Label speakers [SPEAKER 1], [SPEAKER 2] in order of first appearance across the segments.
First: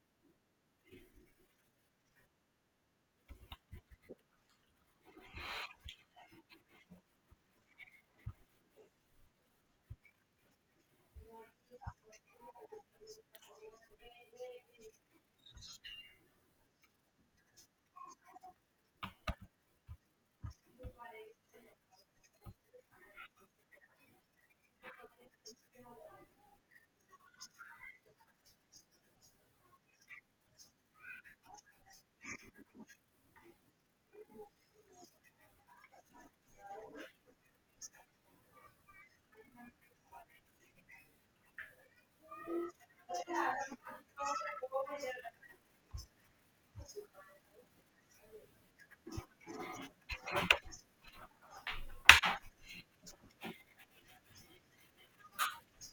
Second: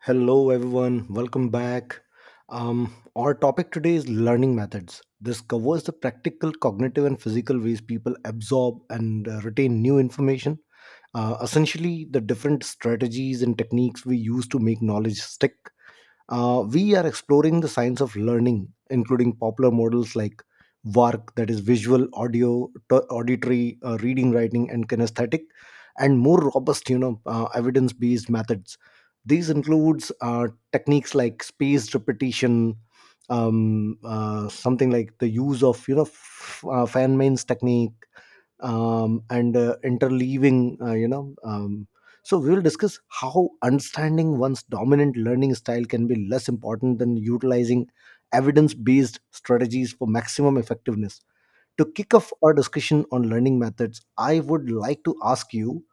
[SPEAKER 1] Hello, everyone. Welcome back. Our topic today is learning methods. This covers the practical, cognitive, and physical ways people absorb and retain new information. Essentially, the different strategies and techniques we use to make knowledge stick. We are exploring the science of learning, including popular models like VARC, that is visual, audio, auditory, reading, writing, and kinesthetic, and more robust, evidence-based methods. These includes techniques like spaced repetition, something like the use of fan mains technique, and interleaving, so we will discuss how understanding one's dominant learning style can be less important than utilizing evidence-based strategies for maximum effectiveness. To kick off our discussion on learning methods, I would like to ask you:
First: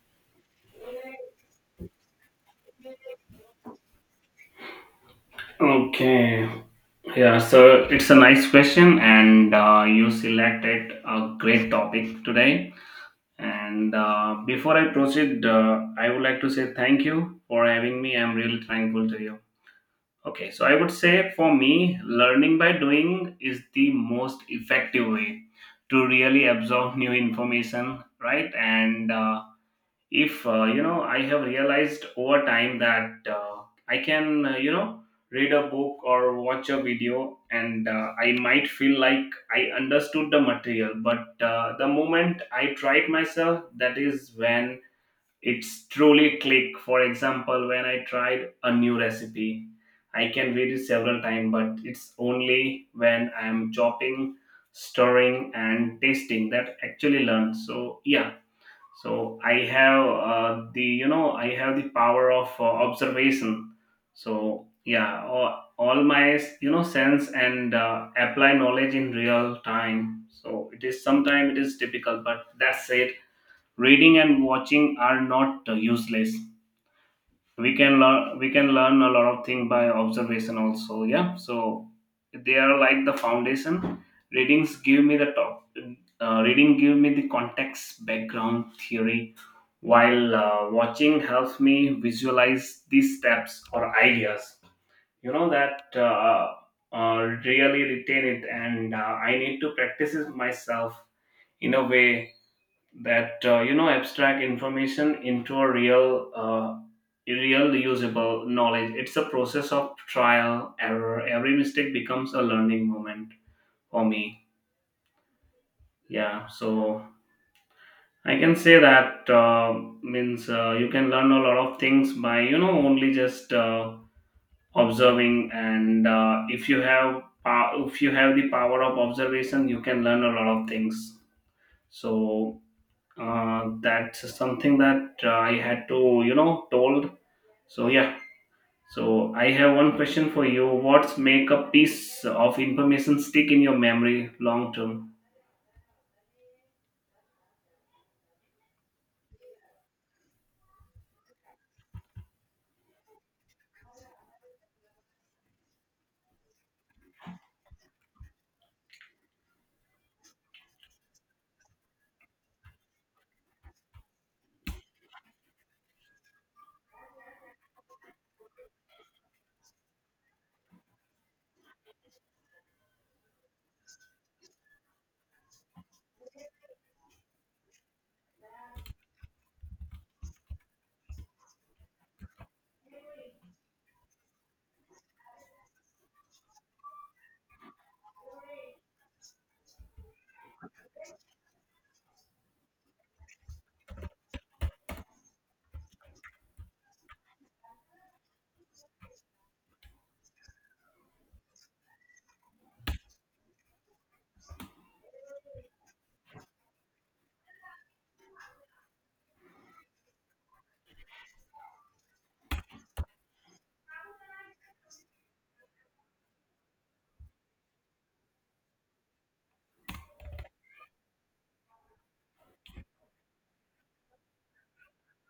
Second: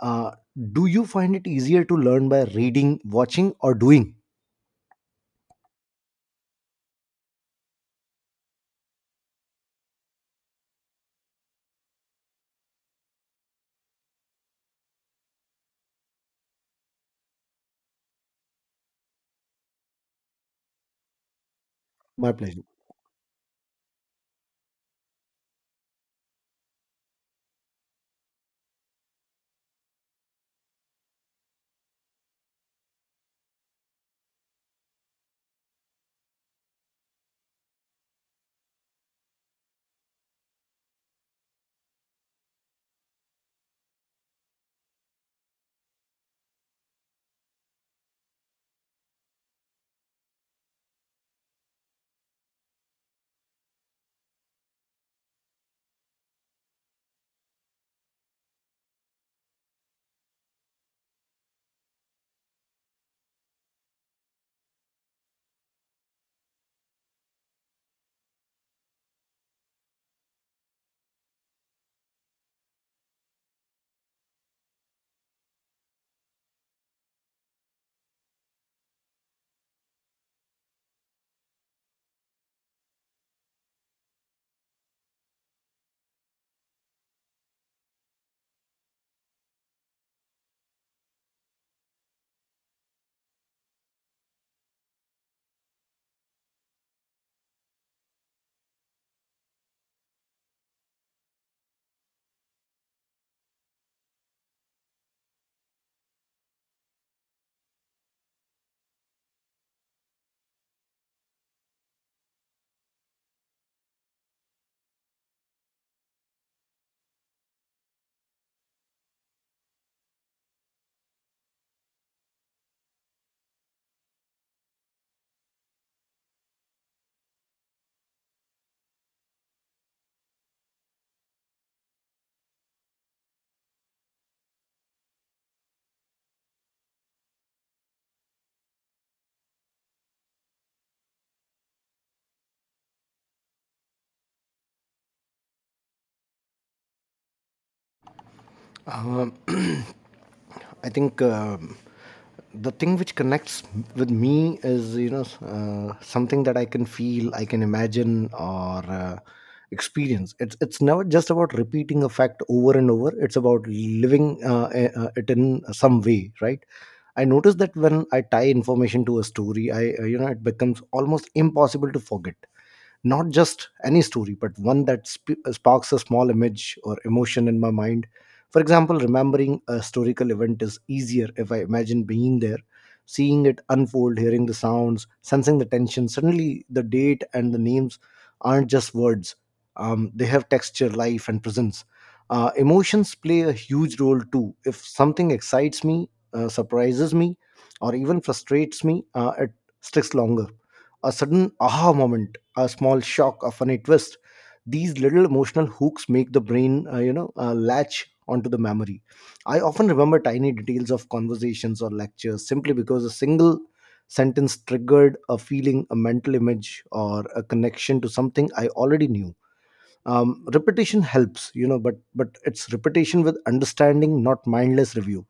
[SPEAKER 1] uh, do you find it easier to learn by reading, watching, or doing?
[SPEAKER 2] Okay. Yeah, so it's a nice question, and you selected a great topic today. And before I proceed, I would like to say thank you for having me. I'm really thankful to you. Okay, so I would say for me,
[SPEAKER 1] My
[SPEAKER 2] learning
[SPEAKER 1] pleasure.
[SPEAKER 2] by doing is the most effective way to really absorb new information, right? And if I have realized over time that I can you know read a book or watch a video, and I might feel like I understood the material, but the moment I tried myself, that is when it's truly click. For example, when I tried a new recipe, I can read it several times, but it's only when I'm chopping, stirring and tasting that actually learn. So yeah, so I have the you know I have the power of observation. So yeah, all my you know sense and apply knowledge in real time, so it is sometimes it is difficult, but that's it. Reading and watching are not useless. We can learn a lot of things by observation also, yeah. So they are like the foundation. Readings give me the top, reading give me the context, background, theory, while watching helps me visualize these steps or ideas, you know. That uh, Really retain it, and I need to practice it myself, in a way that you know abstract information into a real real usable knowledge. It's a process of trial error. Every mistake becomes a learning moment for me. Yeah, so I can say that means you can learn a lot of things by you know only just observing, and if you have the power of observation, you can learn a lot of things. So that's something that I had to, you know, told. So yeah. So I have one question for you. What's make a piece of information stick in your memory long term?
[SPEAKER 1] Um, I think, the thing which connects with me is something that I can feel, I can imagine, or experience. It's never just about repeating a fact over and over. It's about living it in some way, right? I notice that when I tie information to a story, I it becomes almost impossible to forget, not just any story but one that sparks a small image or emotion in my mind. For example, remembering a historical event is easier if I imagine being there, seeing it unfold, hearing the sounds, sensing the tension. Suddenly the date and the names aren't just words, they have texture, life, and presence. Emotions play a huge role too. If something excites me, surprises me, or even frustrates me, it sticks longer. A sudden aha moment, a small shock of a twist, these little emotional hooks make the brain latch onto the memory. I often remember tiny details of conversations or lectures simply because a single sentence triggered a feeling, a mental image, or a connection to something I already knew. Repetition helps, you know, but it's repetition with understanding, not mindless review.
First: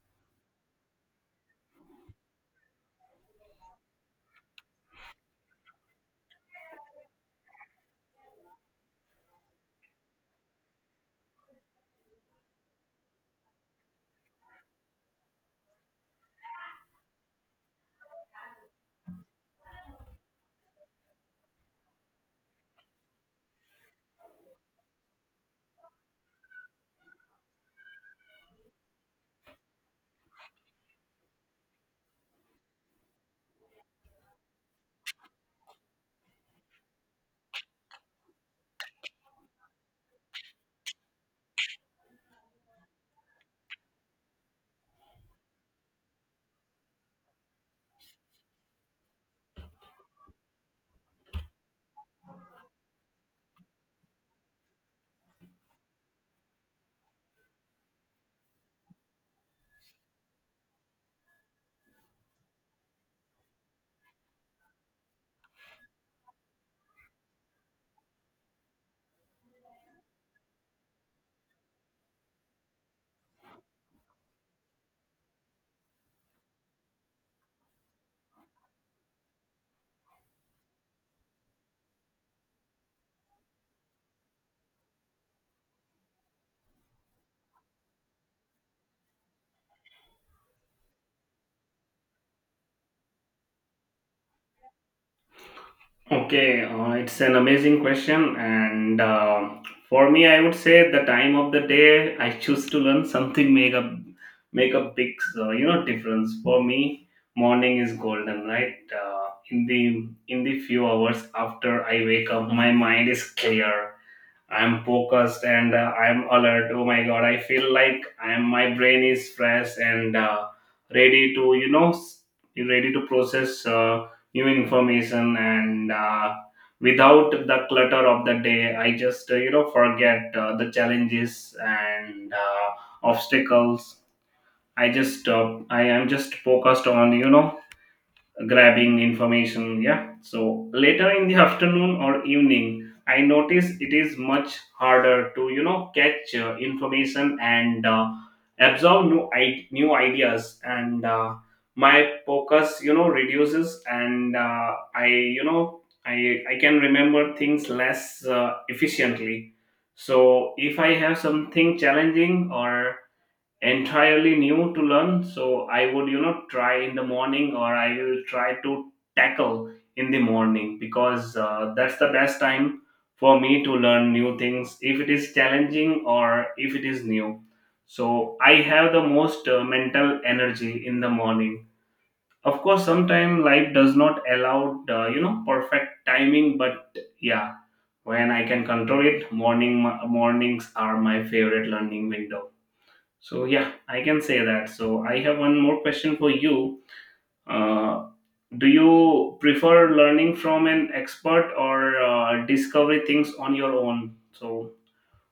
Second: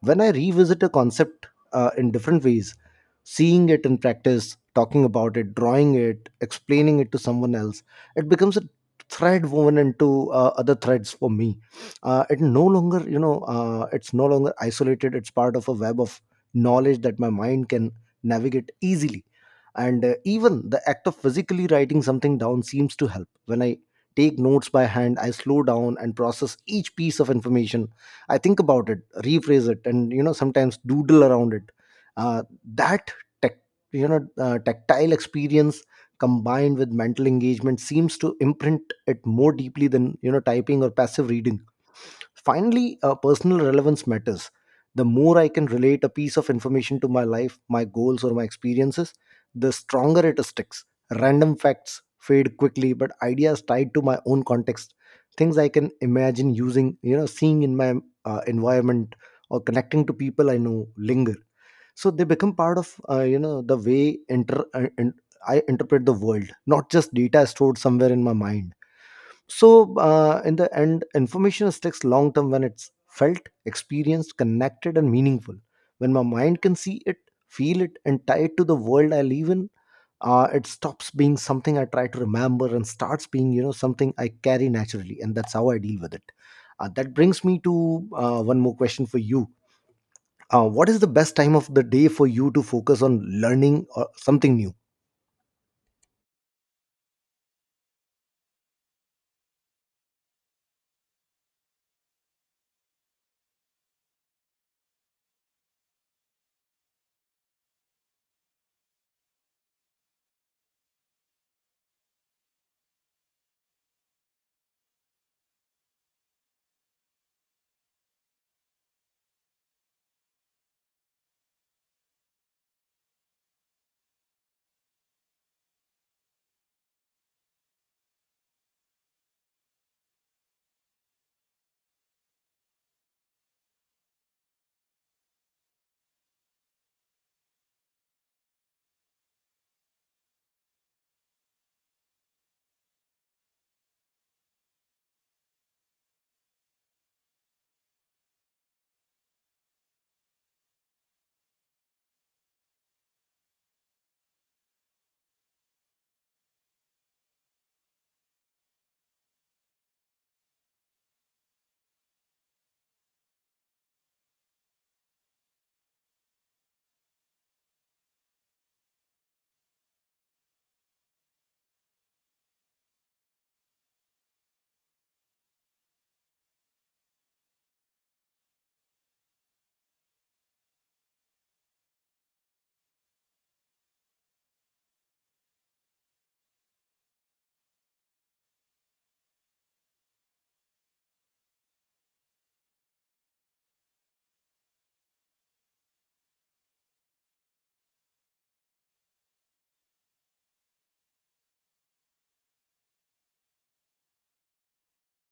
[SPEAKER 1] When I revisit a concept in different ways, seeing it in practice, talking about it, drawing it, explaining it to someone else, it becomes a thread woven into other threads for me. It's no longer isolated, it's part of a web of knowledge that my mind can navigate easily. And even the act of physically writing something down seems to help. When I take notes by hand, I slow down and process each piece of information. I think about it, rephrase it, and you know, sometimes doodle around it. Uh, that tech, you know Tactile experience combined with mental engagement seems to imprint it more deeply than, you know, typing or passive reading. Finally, personal relevance matters. The more I can relate a piece of information to my life, my goals, or my experiences, the stronger it sticks. Random facts fade quickly, but ideas tied to my own context, things I can imagine using, you know, seeing in my environment, or connecting to people I know, linger. So they become part of, you know, the way inter- and I interpret the world, not just data stored somewhere in my mind. So in the end, information sticks long term when it's felt, experienced, connected, and meaningful. When my mind can see it, feel it, and tie it to the world I live in, it stops being something I try to remember and starts being, you know, something I carry naturally, and that's how I deal with it. That brings me to one more question for you. What is the best time of the day for you to focus on learning or something new?
[SPEAKER 2] Okay, it's an amazing question, and for me, I would say the time of the day I choose to learn something make a make a big you know difference for me. Morning is golden, right? In the few hours after I wake up, my mind is clear, I'm focused and I'm alert. Oh my god, I feel like I'm my brain is fresh and ready to you know ready to process new information, and without the clutter of the day, I just you know forget the challenges and obstacles. I just I am just focused on you know grabbing information. Yeah. So later in the afternoon or evening, I notice it is much harder to you know catch information and absorb new new ideas, and my focus you know reduces, and I you know I can remember things less efficiently. So if I have something challenging or entirely new to learn, so I would you know try in the morning, or I will try to tackle in the morning, because that's the best time for me to learn new things if it is challenging or if it is new. So I have the most mental energy in the morning. Of course, sometimes life does not allow you know perfect timing, but yeah, when I can control it, mornings are my favorite learning window. So yeah, I can say that. So I have one more question for you. Uh, do you prefer learning from an expert, or discovery things on your own? So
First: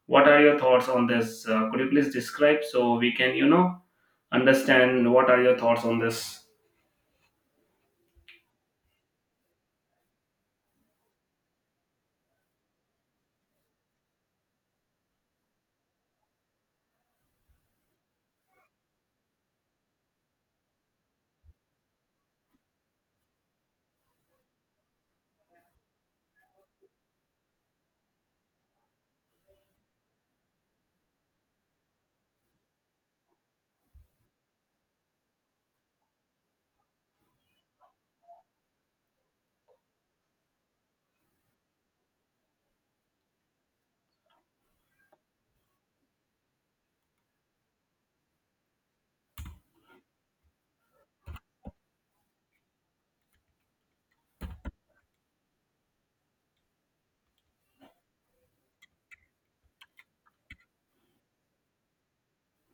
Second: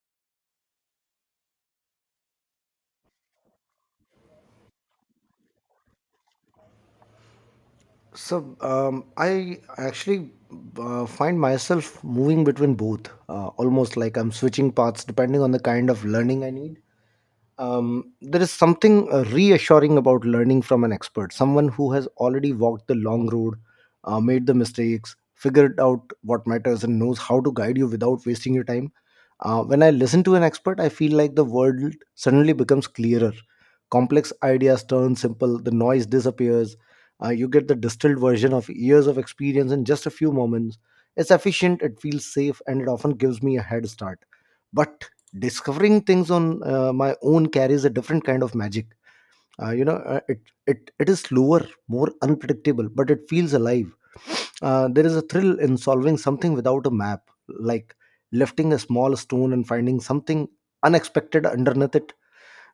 [SPEAKER 2] what are your thoughts on this? Could you please describe, so we can you know understand what are your thoughts on this?
[SPEAKER 1] So I actually find myself moving between both, almost like I'm switching paths depending on the kind of learning I need. There is something reassuring about learning from an expert, someone who has already walked the long road, made the mistakes, figured out what matters, and knows how to guide you without wasting your time. When I listen to an expert, I feel like the world suddenly becomes clearer. Complex ideas turn simple, the noise disappears, you get the distilled version of years of experience in just a few moments. It's efficient, it feels safe, and it often gives me a head start. But discovering things on my own carries a different kind of magic. uh, you know uh, it, it it is slower, more unpredictable, but it feels alive. There is a thrill in solving something without a map, like lifting a small stone and finding something unexpected underneath it.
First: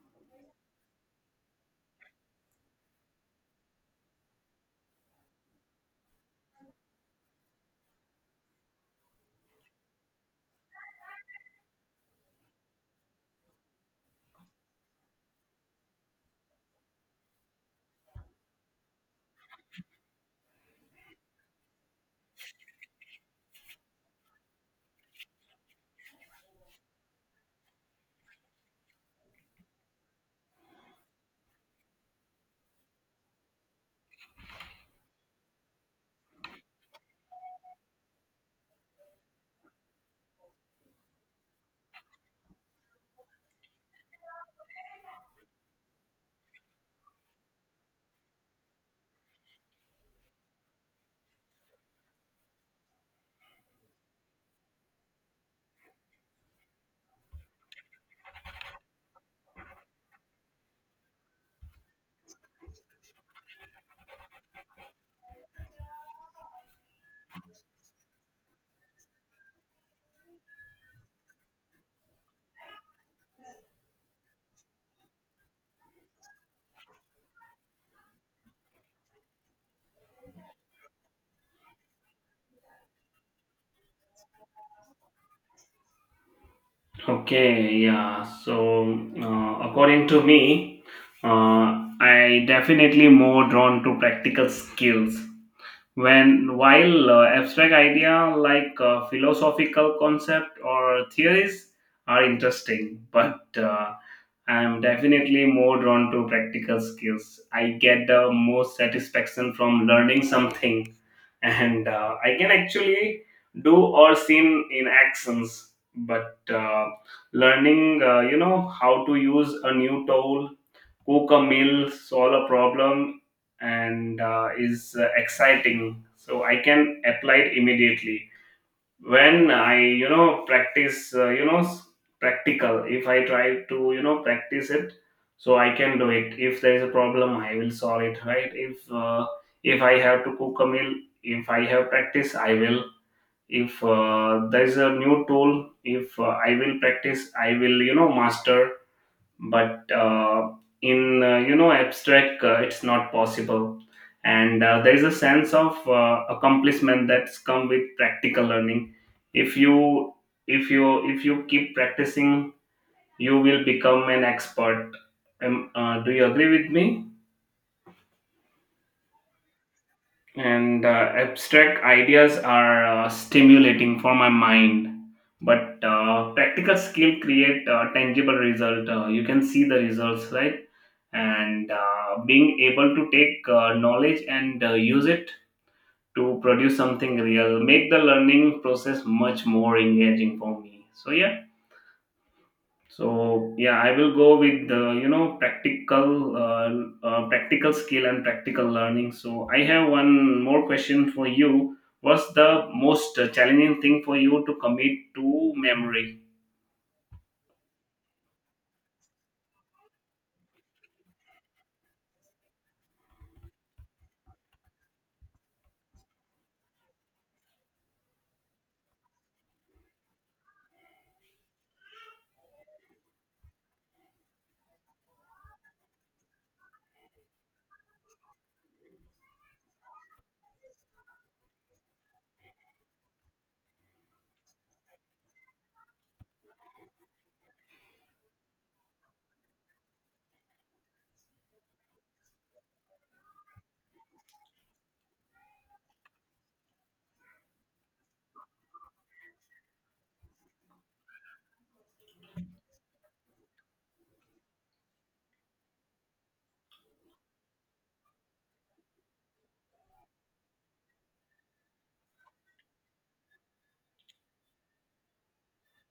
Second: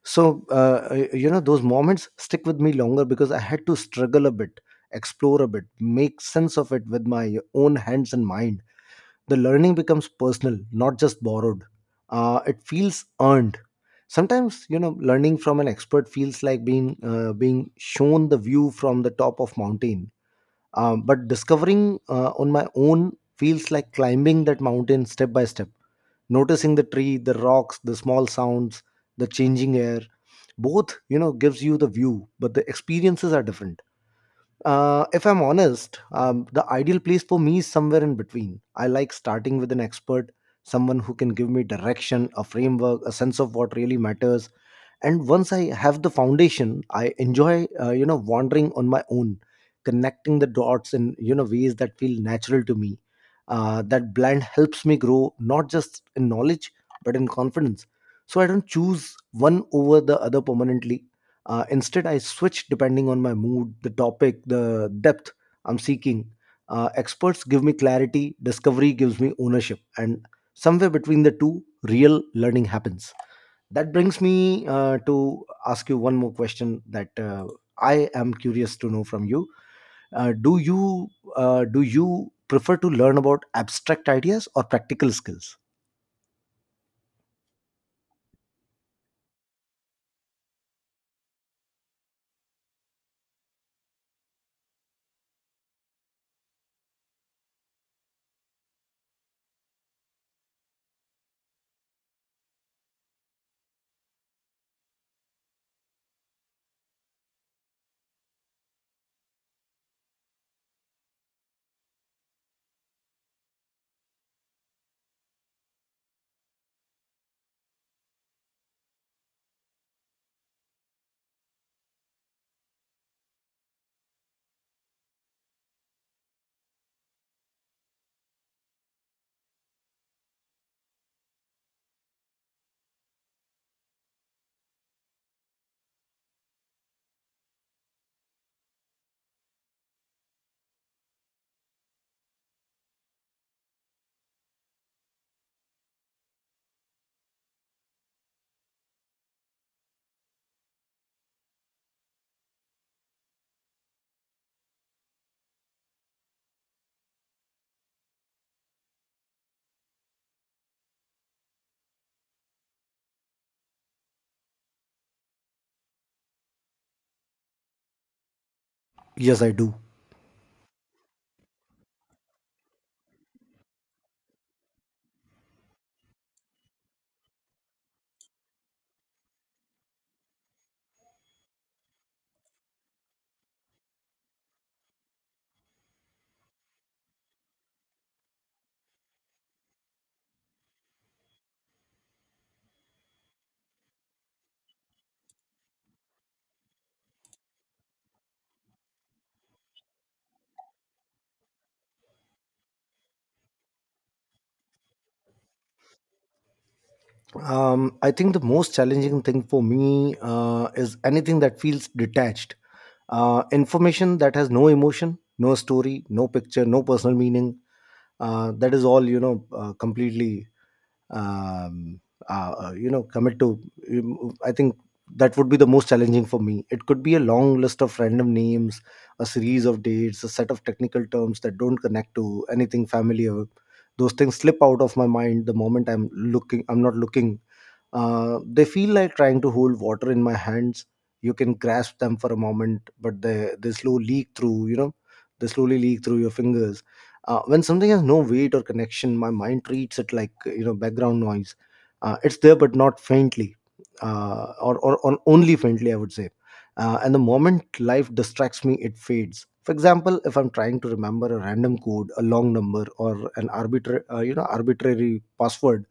[SPEAKER 1] So those moments stick with me longer because I had to struggle a bit, explore a bit, make sense of it with my own hands and mind. The learning becomes personal, not just borrowed. It feels earned. Sometimes, you know, learning from an expert feels like being being shown the view from the top of mountain. But discovering on my own feels like climbing that mountain step by step, noticing the tree, the rocks, the small sounds, the changing air. Both, you know, gives you the view, but the experiences are different. If I'm honest, the ideal place for me is somewhere in between. I like starting with an expert, someone who can give me direction, a framework, a sense of what really matters. And once I have the foundation, I enjoy you know wandering on my own, connecting the dots in, you know, ways that feel natural to me. That blend helps me grow, not just in knowledge but in confidence. So I don't choose one over the other permanently. Instead, I switch depending on my mood, the topic, the depth I'm seeking. Experts give me clarity, discovery gives me ownership, and somewhere between the two, real learning happens. That brings me to ask you one more question that, I am curious to know from you. uh, do you do you prefer to learn about abstract ideas or practical skills?
[SPEAKER 2] Okay, yeah. So according to me, I definitely more drawn to practical skills. When while abstract idea like philosophical concept or theories are interesting but I'm definitely more drawn to practical skills. I get the most satisfaction from learning something and I can actually do or seen in actions. But learning you know how to use a new tool, cook a meal, solve a problem, and is exciting. So I can apply it immediately when I you know practice you know practical. If I try to you know practice it, so I can do it. If there is a problem, I will solve it. Right? If I have to cook a meal, if I have practice, I will. If there is a new tool, if I will practice, I will you know master. But in you know abstract, it's not possible. And there is a sense of accomplishment that's come with practical learning. If you if you keep practicing, you will become an expert. Um, do you agree with me?
[SPEAKER 1] Yes, I do.
[SPEAKER 2] And abstract ideas are stimulating for my mind, but practical skill create a tangible result. Uh, you can see the results, right? And being able to take knowledge and use it to produce something real make the learning process much more engaging for me. So yeah, so yeah, I will go with the you know practical practical skill and practical learning. So I have one more question for you. What's the most challenging thing for you to commit to memory?
[SPEAKER 1] I think the most challenging thing for me is anything that feels detached. Information that has no emotion, no story, no picture, no personal meaning, that is all you know completely um, you know commit to I think that would be the most challenging for me. It could be a long list of random names, a series of dates, a set of technical terms that don't connect to anything familiar. Those things slip out of my mind the moment I'm not looking. They feel like trying to hold water in my hands. You can grasp them for a moment, but they slowly leak through, you know, they slowly leak through your fingers. When something has no weight or connection, my mind treats it like, you know, background noise. It's there, but not faintly, or only faintly, I would say. And the moment life distracts me, it fades. For example, if I'm trying to remember a random code, a long number, or an arbitrary arbitrary password,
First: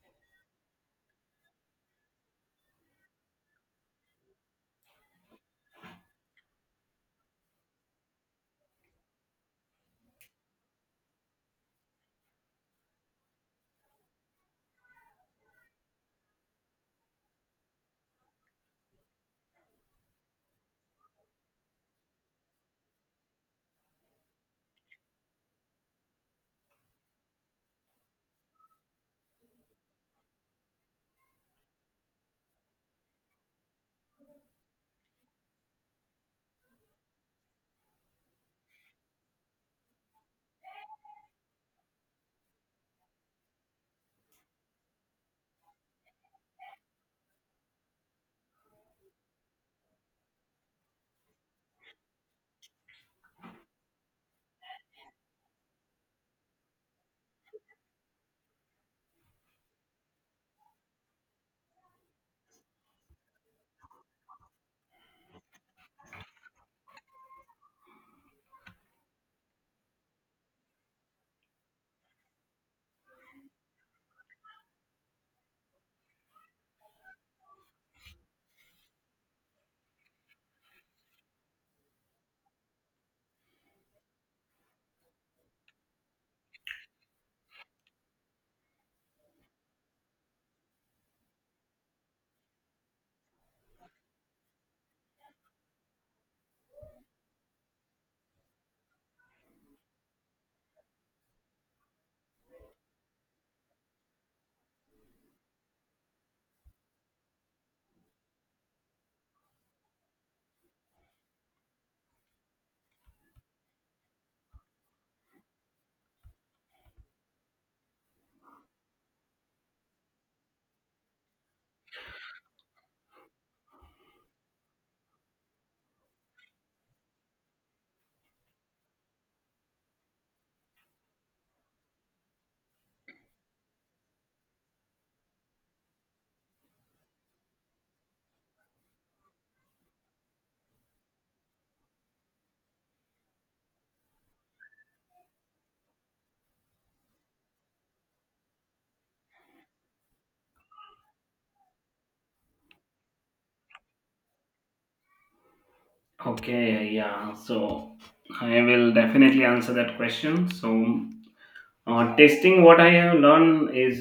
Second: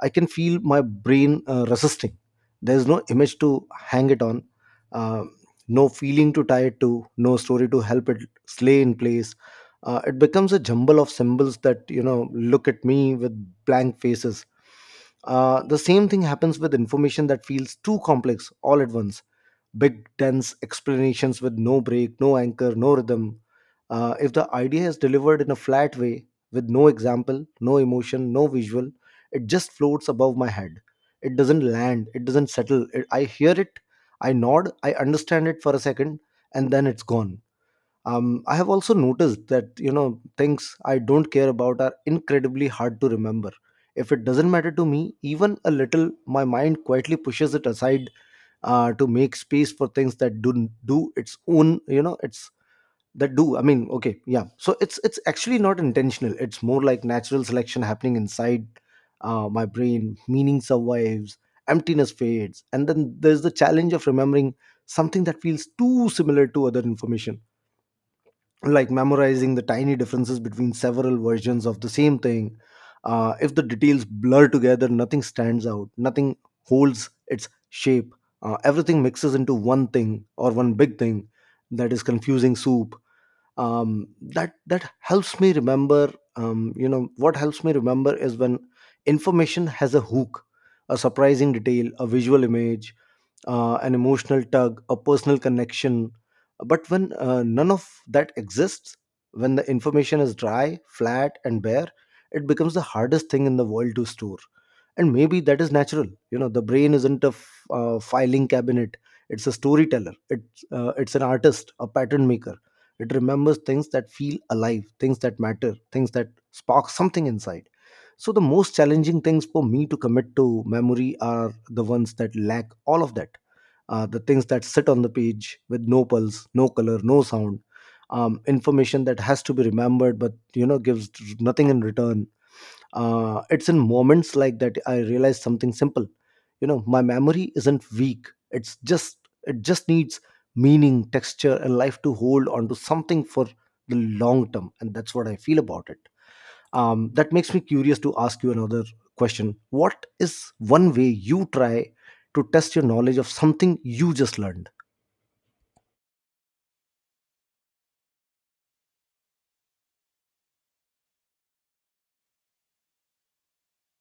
[SPEAKER 1] I can feel my brain resisting. There's no image to hang it on, uh, no feeling to tie it to, no story to help it slay in place. It becomes a jumble of symbols that, you know, look at me with blank faces. The same thing happens with information that feels too complex all at once, big, tense explanations with no break, no anchor, no rhythm. If the idea is delivered in a flat way, with no example, no emotion, no visual, it just floats above my head. It doesn't land, it doesn't settle. It, I hear it, I nod, I understand it for a second, and then it's gone. I have also noticed that, you know, things I don't care about are incredibly hard to remember. If it doesn't matter to me, even a little, my mind quietly pushes it aside to make space for things that do do its own you know it's that do I mean Okay, yeah, so it's actually not intentional, it's more like natural selection happening inside my brain. Meaning survives, emptiness fades. And then there's the challenge of remembering something that feels too similar to other information, like memorizing the tiny differences between several versions of the same thing. If the details blur together, nothing stands out, nothing holds its shape. Everything mixes into one thing, or one big thing that is confusing soup. That helps me remember. You know what helps me remember is when information has a hook, a surprising detail, a visual image, an emotional tug, a personal connection. But when none of that exists, when the information is dry, flat, and bare, it becomes the hardest thing in the world to store. And maybe that is natural. You know, the brain isn't a filing cabinet; it's a storyteller. It's an artist, a pattern maker. It remembers things that feel alive, things that matter, things that spark something inside. So the most challenging things for me to commit to memory are the ones that lack all of that, the things that sit on the page with no pulse, no color, no sound, information that has to be remembered but gives nothing in return. It's in moments like that I realize something simple. You know, my memory isn't weak. It just needs meaning, texture, and life to hold on to something for the long term, and that's what I feel about it that makes me curious to ask you another question. What is one way you try to test your knowledge of something you just learned?
[SPEAKER 2] Okay, yeah. So I will definitely answer that question. So testing what I have learned is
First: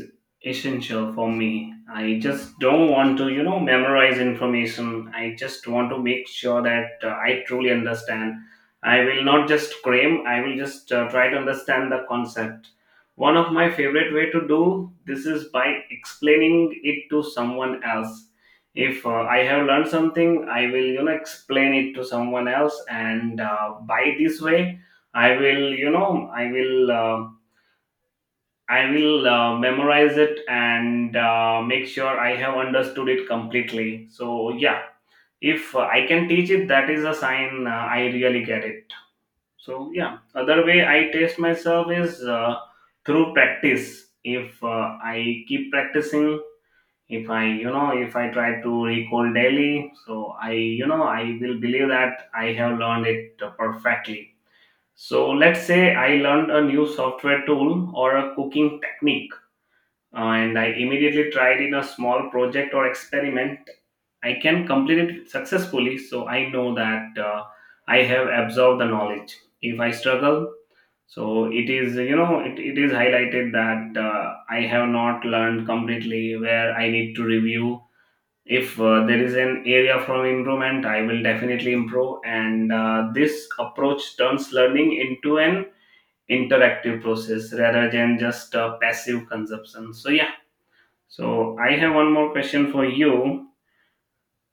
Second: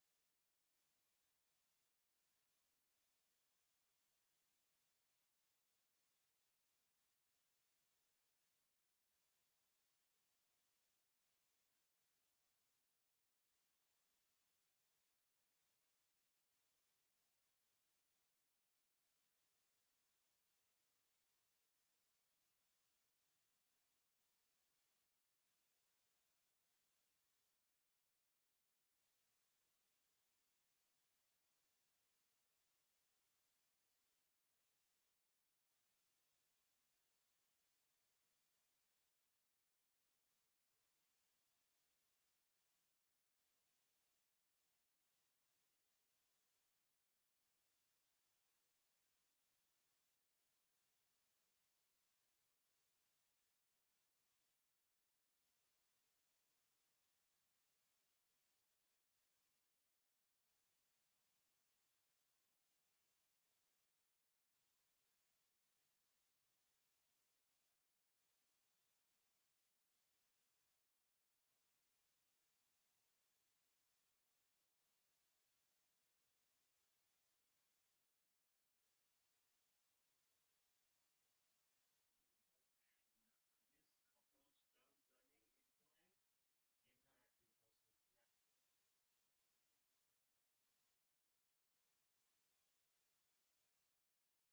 [SPEAKER 2] essential for me. I just don't want to, you know, memorize information. I just want to make sure that I truly understand. I will not just cram. I will just try to understand the concept. One of my favorite way to do this is by explaining it to someone else. If I have learned something, I will, you know, explain it to someone else, and by this way, I will, you know, I will. I will memorize it, and make sure I have understood it completely. So, yeah, if I can teach it, that is a sign I really get it. So, yeah, other way I test myself is through practice. If I keep practicing, if I, you know, if I try to recall daily, so I, you know, I will believe that I have learned it perfectly. So, let's say I learned a new software tool or a cooking technique, and I immediately tried in a small project or experiment. I can complete it successfully, so I know that I have absorbed the knowledge. If I struggle, so it is you know it is highlighted that I have not learned completely where I need to review. If there is an area for improvement, I will definitely improve. And this approach turns learning into an interactive process rather than just passive consumption. So yeah, so I have one more question for you.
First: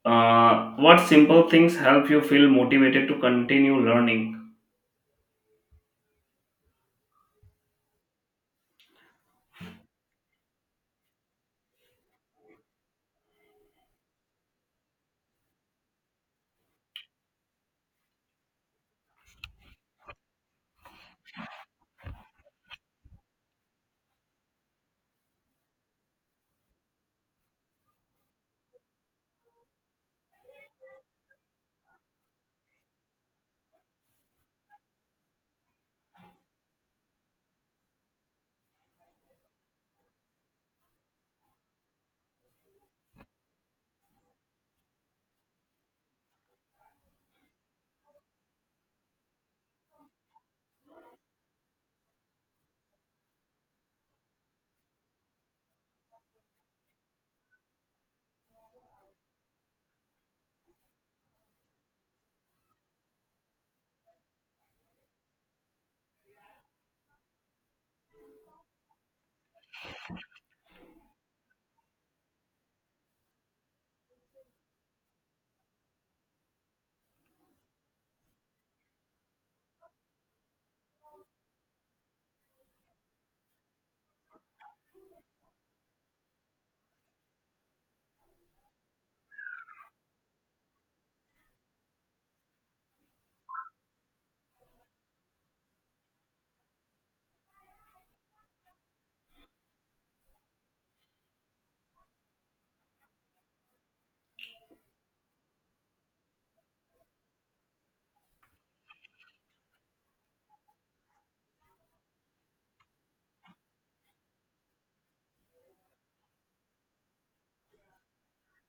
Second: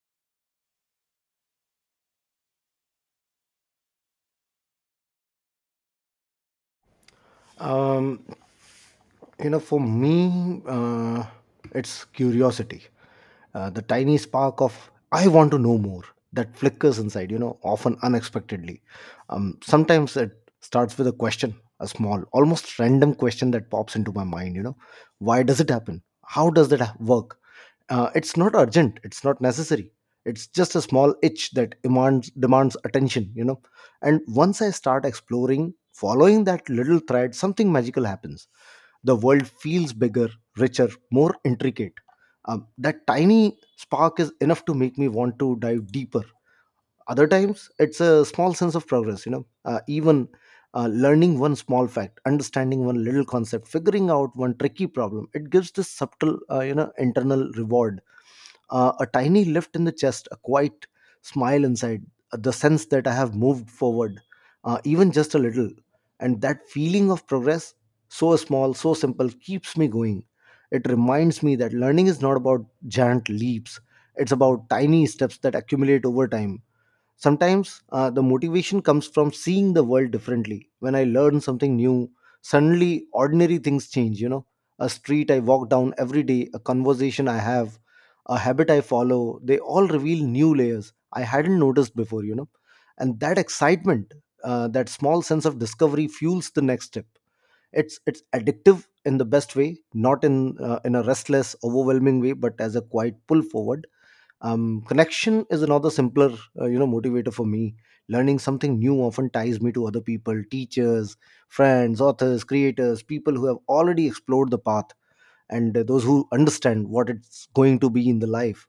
[SPEAKER 2] What simple things help you feel motivated to continue learning?
[SPEAKER 1] um, You know, for me, it's curiosity. The tiny spark of, I want to know more, that flickers inside, you know, often unexpectedly. Sometimes it starts with a question, a small, almost random question that pops into my mind, you know, why does it happen? How does that work? It's not urgent, it's not necessary. It's just a small itch that demands attention, you know. And once I start exploring, following that little thread, something magical happens. The world feels bigger, richer, more intricate. That tiny spark is enough to make me want to dive deeper. Other times it's a small sense of progress, you know, even learning one small fact, understanding one little concept, figuring out one tricky problem, it gives this subtle, internal reward, a tiny lift in the chest, a quiet smile inside, the sense that I have moved forward, even just a little. And that feeling of progress, so small, so simple, keeps me going. It reminds me that learning is not about giant leaps, it's about tiny steps that accumulate over time. Sometimes the motivation comes from seeing the world differently. When I learn something new, suddenly ordinary things change, you know. A street I walk down every day, a conversation I have, a habit I follow, they all reveal new layers I hadn't noticed before, you know. And that excitement, that small sense of discovery fuels the next step. It's addictive in the best way, not in a restless, overwhelming way, but as a quiet pull forward. Um, connection is another simpler, motivator for me. Learning something new often ties me to other people: teachers, friends, authors, creators, people who have already explored the path and those who understand what it's going to be in the life.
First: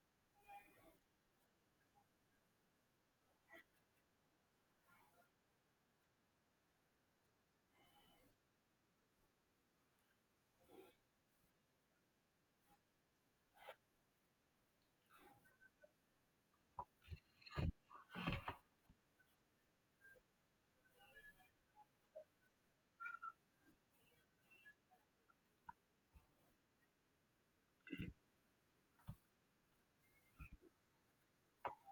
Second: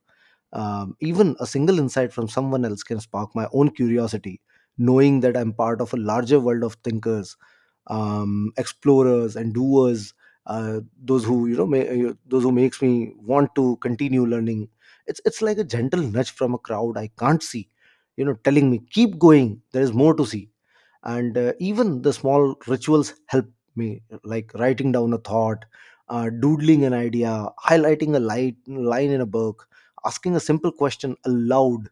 [SPEAKER 1] Um, even a single insight from someone else can spark my own curiosity. Knowing that I'm part of a larger world of thinkers, explorers and doers, those who, those who makes me want to continue learning. It's like a gentle nudge from a crowd I can't see, you know, telling me, keep going, there is more to see. And even the small rituals help me, like writing down a thought, doodling an idea, highlighting a light line in a book, asking a simple question aloud.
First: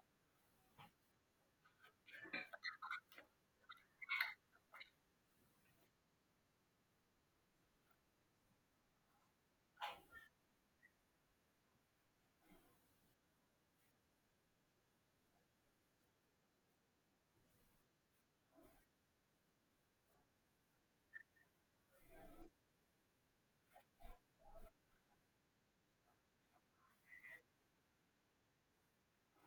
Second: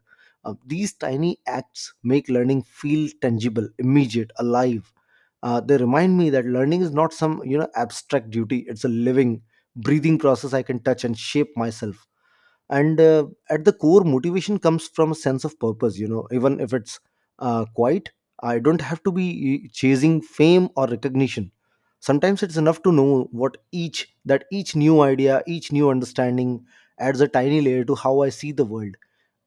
[SPEAKER 1] These tiny acts make learning feel tangible, immediate, alive. They remind me that learning is not some, abstract duty, it's a living, breathing process I can touch and shape myself. And at the core, motivation comes from a sense of purpose, you know, even if it's quiet. I don't have to be, chasing fame or recognition. Sometimes it's enough to know what each, that each new idea, each new understanding adds a tiny layer to how I see the world.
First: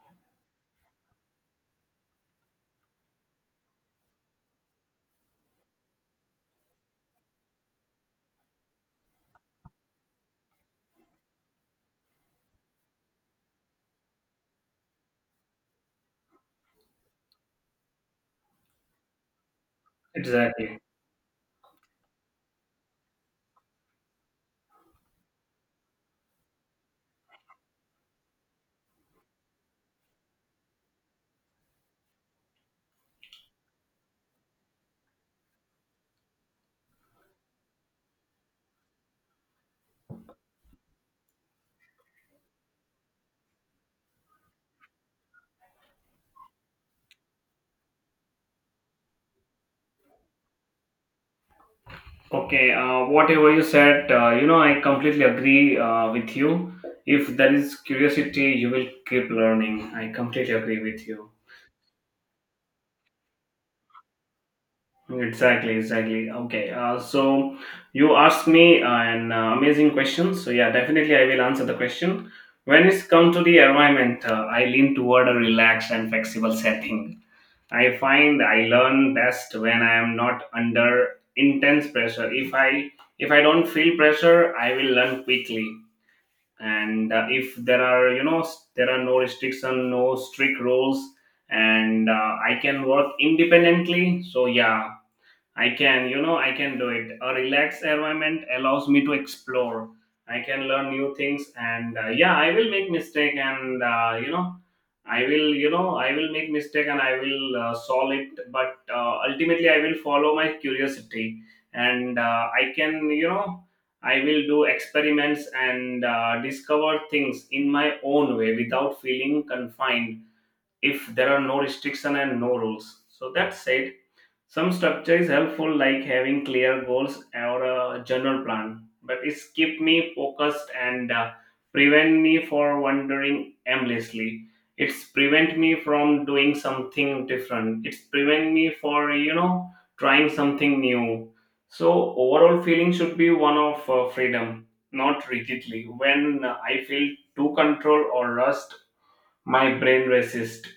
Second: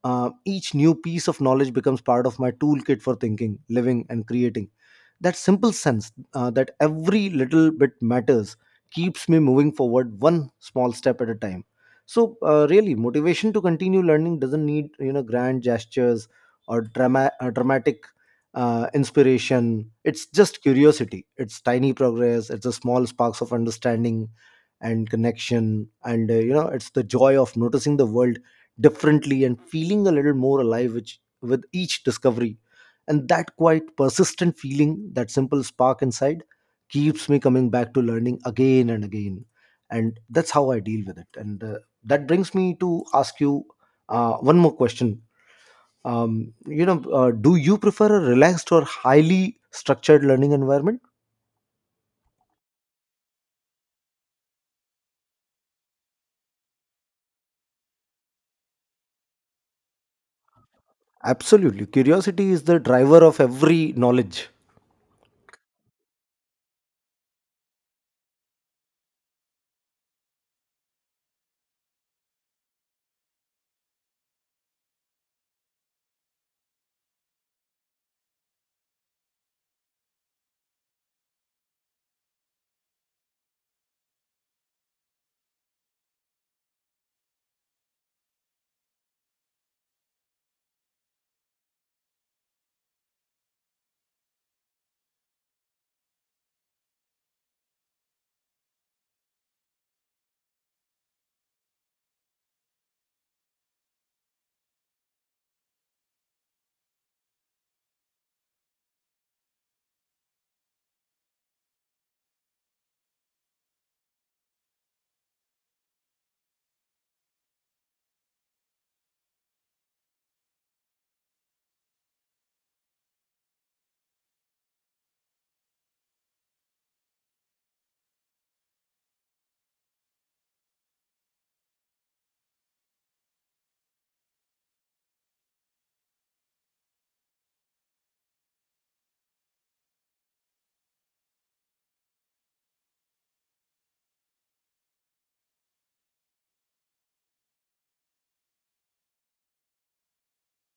[SPEAKER 1] Each new piece of knowledge becomes part of my toolkit for thinking, living and creating. That simple sense, that every little bit matters, keeps me moving forward one small step at a time. So, really, motivation to continue learning doesn't need, grand gestures or dramatic inspiration. It's just
[SPEAKER 2] Exactly.
[SPEAKER 1] curiosity. It's tiny progress. It's the small sparks of understanding and connection, and, it's the joy of noticing the world differently and feeling a little more alive, which with each discovery. And that quite persistent feeling, that simple spark inside, keeps me coming back to learning again and again. And that's how I deal with it. And that brings me to ask you one more question. Do you prefer a relaxed or highly structured learning environment?
[SPEAKER 2] Okay. Whatever you said, you know, I completely agree with you. If there is curiosity, you will keep learning. I completely agree with you.
[SPEAKER 1] Absolutely. Curiosity is the driver of every knowledge.
[SPEAKER 2] Exactly. Exactly. Okay. So you asked me an amazing question. So yeah, definitely I will answer the question. When it's come to the environment, I lean toward a relaxed and flexible setting. I find I learn best when I am not under intense pressure. If I don't feel pressure, I will learn quickly. And if there are you know there are no restriction, no strict rules, and I can work independently. So yeah, I can, you know, I can do it. A relaxed environment allows me to explore. I can learn new things, and yeah, I will make mistake, and you know, I will, you know, I will make mistake, and I will solve it. But ultimately, I will follow my curiosity, and I can, you know, I will do experiments and discover things in my own way without feeling confined. If there are no restriction and no rules, so that's it. Some structure is helpful, like having clear goals or a general plan, but it's keep me focused and prevent me for wandering aimlessly. It's prevent me from doing something different. It's prevent me for you know trying something new. So overall feeling should be one of freedom, not rigidly. When I feel too control or rust, my brain resists,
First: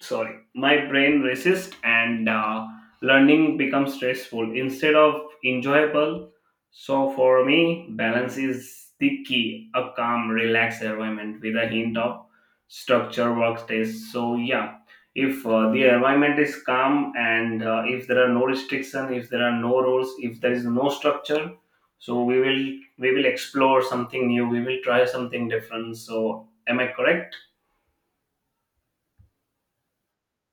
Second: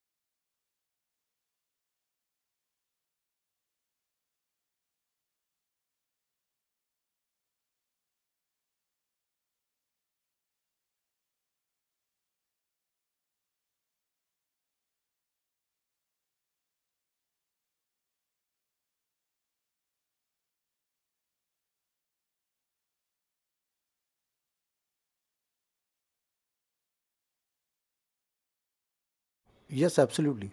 [SPEAKER 2] sorry, my brain resists, and learning becomes stressful instead of enjoyable. So for me, balance is the key. A calm relaxed environment with a hint of structure works best. So yeah, if the environment is calm, and if there are no restrictions, if there are no rules, if there is no structure, so we will explore something new, we will try something different. So am I correct?
[SPEAKER 1] Yes, absolutely.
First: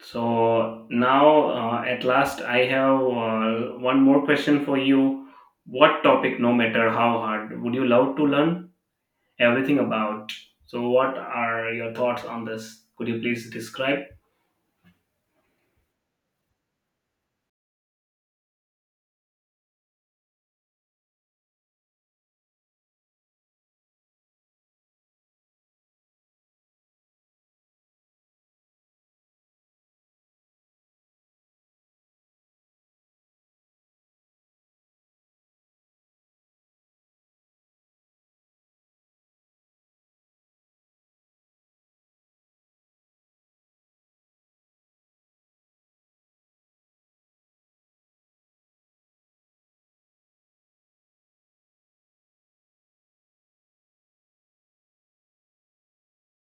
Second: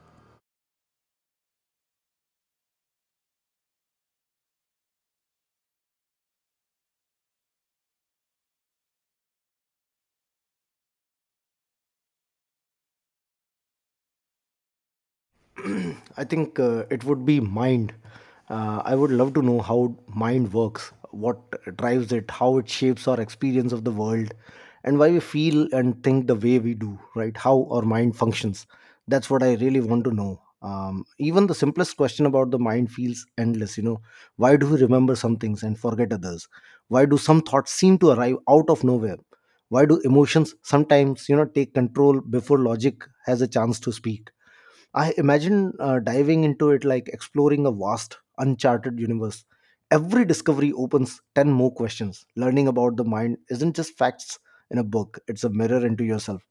[SPEAKER 2] So now, at last, I have one more question for you. What topic, no matter how hard, would you love to learn everything about? So, what are your thoughts on this? Could you please describe?
[SPEAKER 1] I think it would be mind. I would love to know how mind works, what drives it, how it shapes our experience of the world, and why we feel and think the way we do, right? How our mind functions. That's what I really want to know. Even the simplest question about the mind feels endless. You know, why do we remember some things and forget others? Why do some thoughts seem to arrive out of nowhere? Why do emotions sometimes, you know, take control before logic has a chance to speak? I imagine diving into it like exploring a vast, uncharted universe. Every discovery opens 10 more questions. Learning about the mind isn't just facts in a book, it's a mirror into yourself.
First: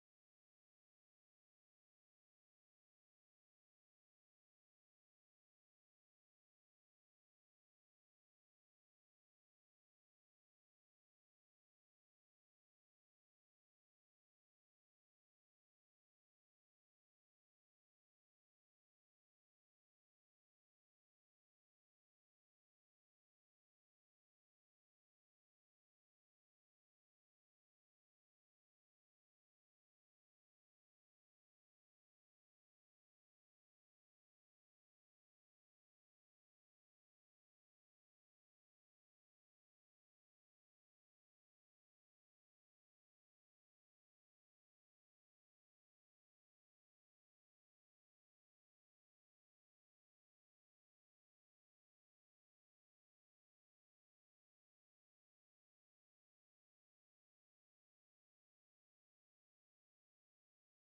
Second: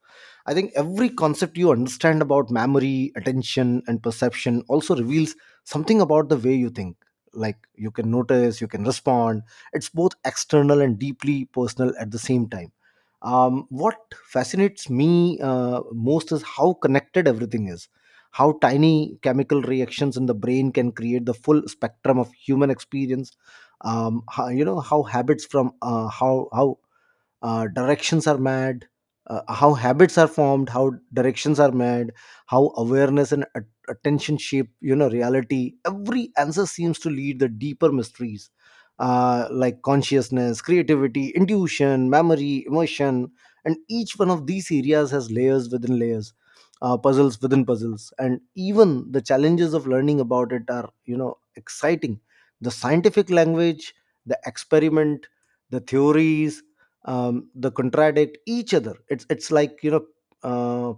[SPEAKER 1] I think every concept you understand about memory, attention, and perception also reveals something about the way you think. Like you can notice, you can respond. It's both external and deeply personal at the same time. What fascinates me most is how connected everything is, how tiny chemical reactions in the brain can create the full spectrum of human experience, how, you know how habits from how directions are made how habits are formed, how directions are made, how awareness and attention shape, reality. Every answer seems to lead the deeper mysteries, like consciousness, creativity, intuition, memory, emotion, and each one of these areas has layers within layers, puzzles within puzzles. And even the challenges of learning about it are, exciting: the scientific language, the experiment, the theories. Um, they contradict each other. It's like, uh,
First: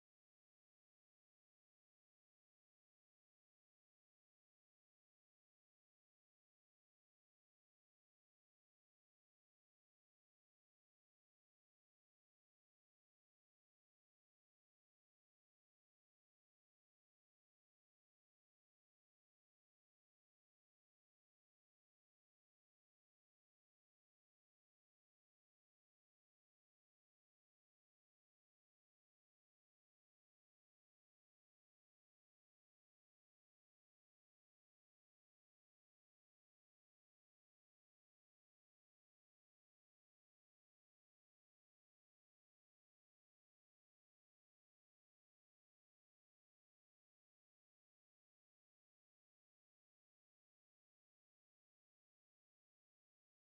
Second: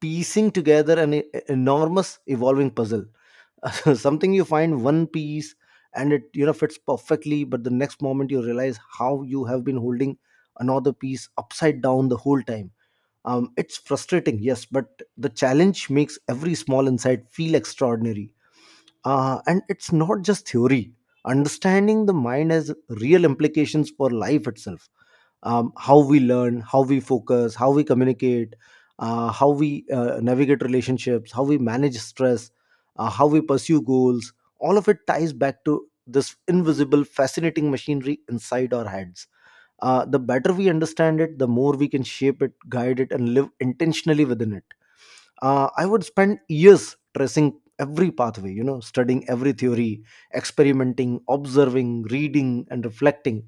[SPEAKER 1] piecing together an enormous, evolving puzzle. Something, you find one piece and it, fits perfectly, but the next moment you realize how you have been holding another piece upside down the whole time. Um, it's frustrating, yes, but the challenge makes every small insight feel extraordinary. Uh, and it's not just theory, understanding the mind has real implications for life itself. Um, how we learn, how we focus, how we communicate, how we navigate relationships, how we manage stress, how we pursue goals, all of it ties back to this invisible, fascinating machinery inside our heads. Uh, the better we understand it, the more we can shape it, guide it and live intentionally within it. I would spend years tracing every pathway, you know, studying every theory, experimenting, observing, reading and reflecting.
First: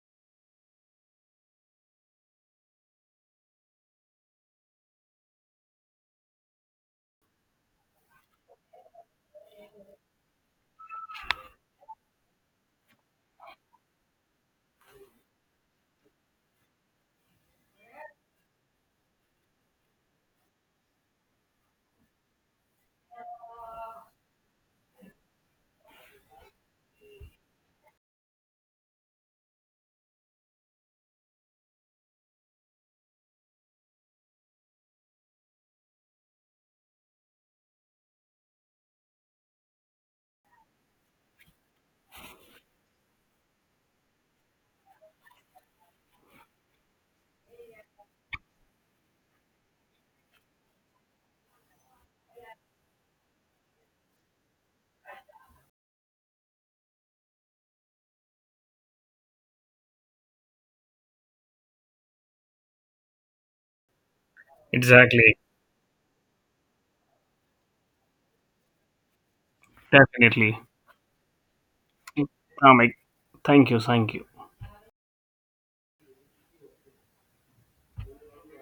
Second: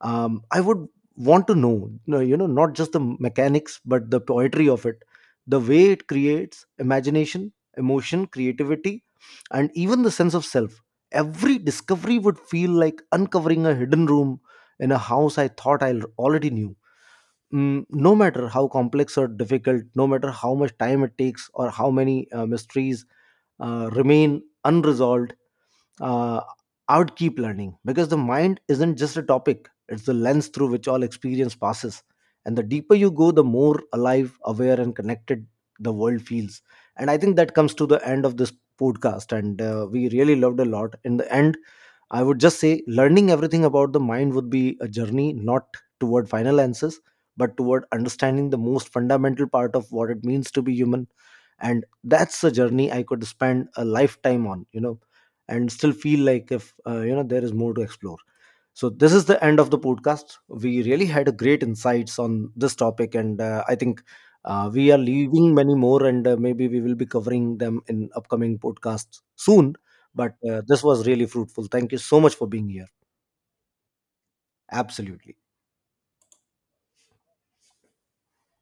[SPEAKER 1] I would want to know, not just the mechanics but the poetry of it, the way it creates imagination, emotion, creativity, and even the sense of self. Every discovery would feel like uncovering a hidden room in a house I thought I already knew. Mm, no matter how complex or difficult, no matter how much time it takes or how many mysteries remain unresolved, uh, I would keep learning, because the mind isn't just a topic, it's the lens through which all experience passes, and the deeper you go, the more alive, aware and connected the world feels. And I think that comes to the end of this podcast, and we really loved a lot. In the end, I would just say learning everything about the mind would be a journey not toward final answers, but toward understanding the most fundamental part of what it means to be human. And that's a journey I could spend a lifetime on, you know, and still feel like, if, you know, there is more to explore. So this is the end of the podcast. We really had a great insights on this topic, and I think we are
[SPEAKER 2] Exactly,
[SPEAKER 1] leaving many more, and maybe we will be covering them in upcoming podcasts soon. But
[SPEAKER 2] definitely.
[SPEAKER 1] this was really fruitful. Thank you so much for being
[SPEAKER 2] Um,
[SPEAKER 1] here.
[SPEAKER 2] I- Thank you, thank you.
[SPEAKER 1] Absolutely.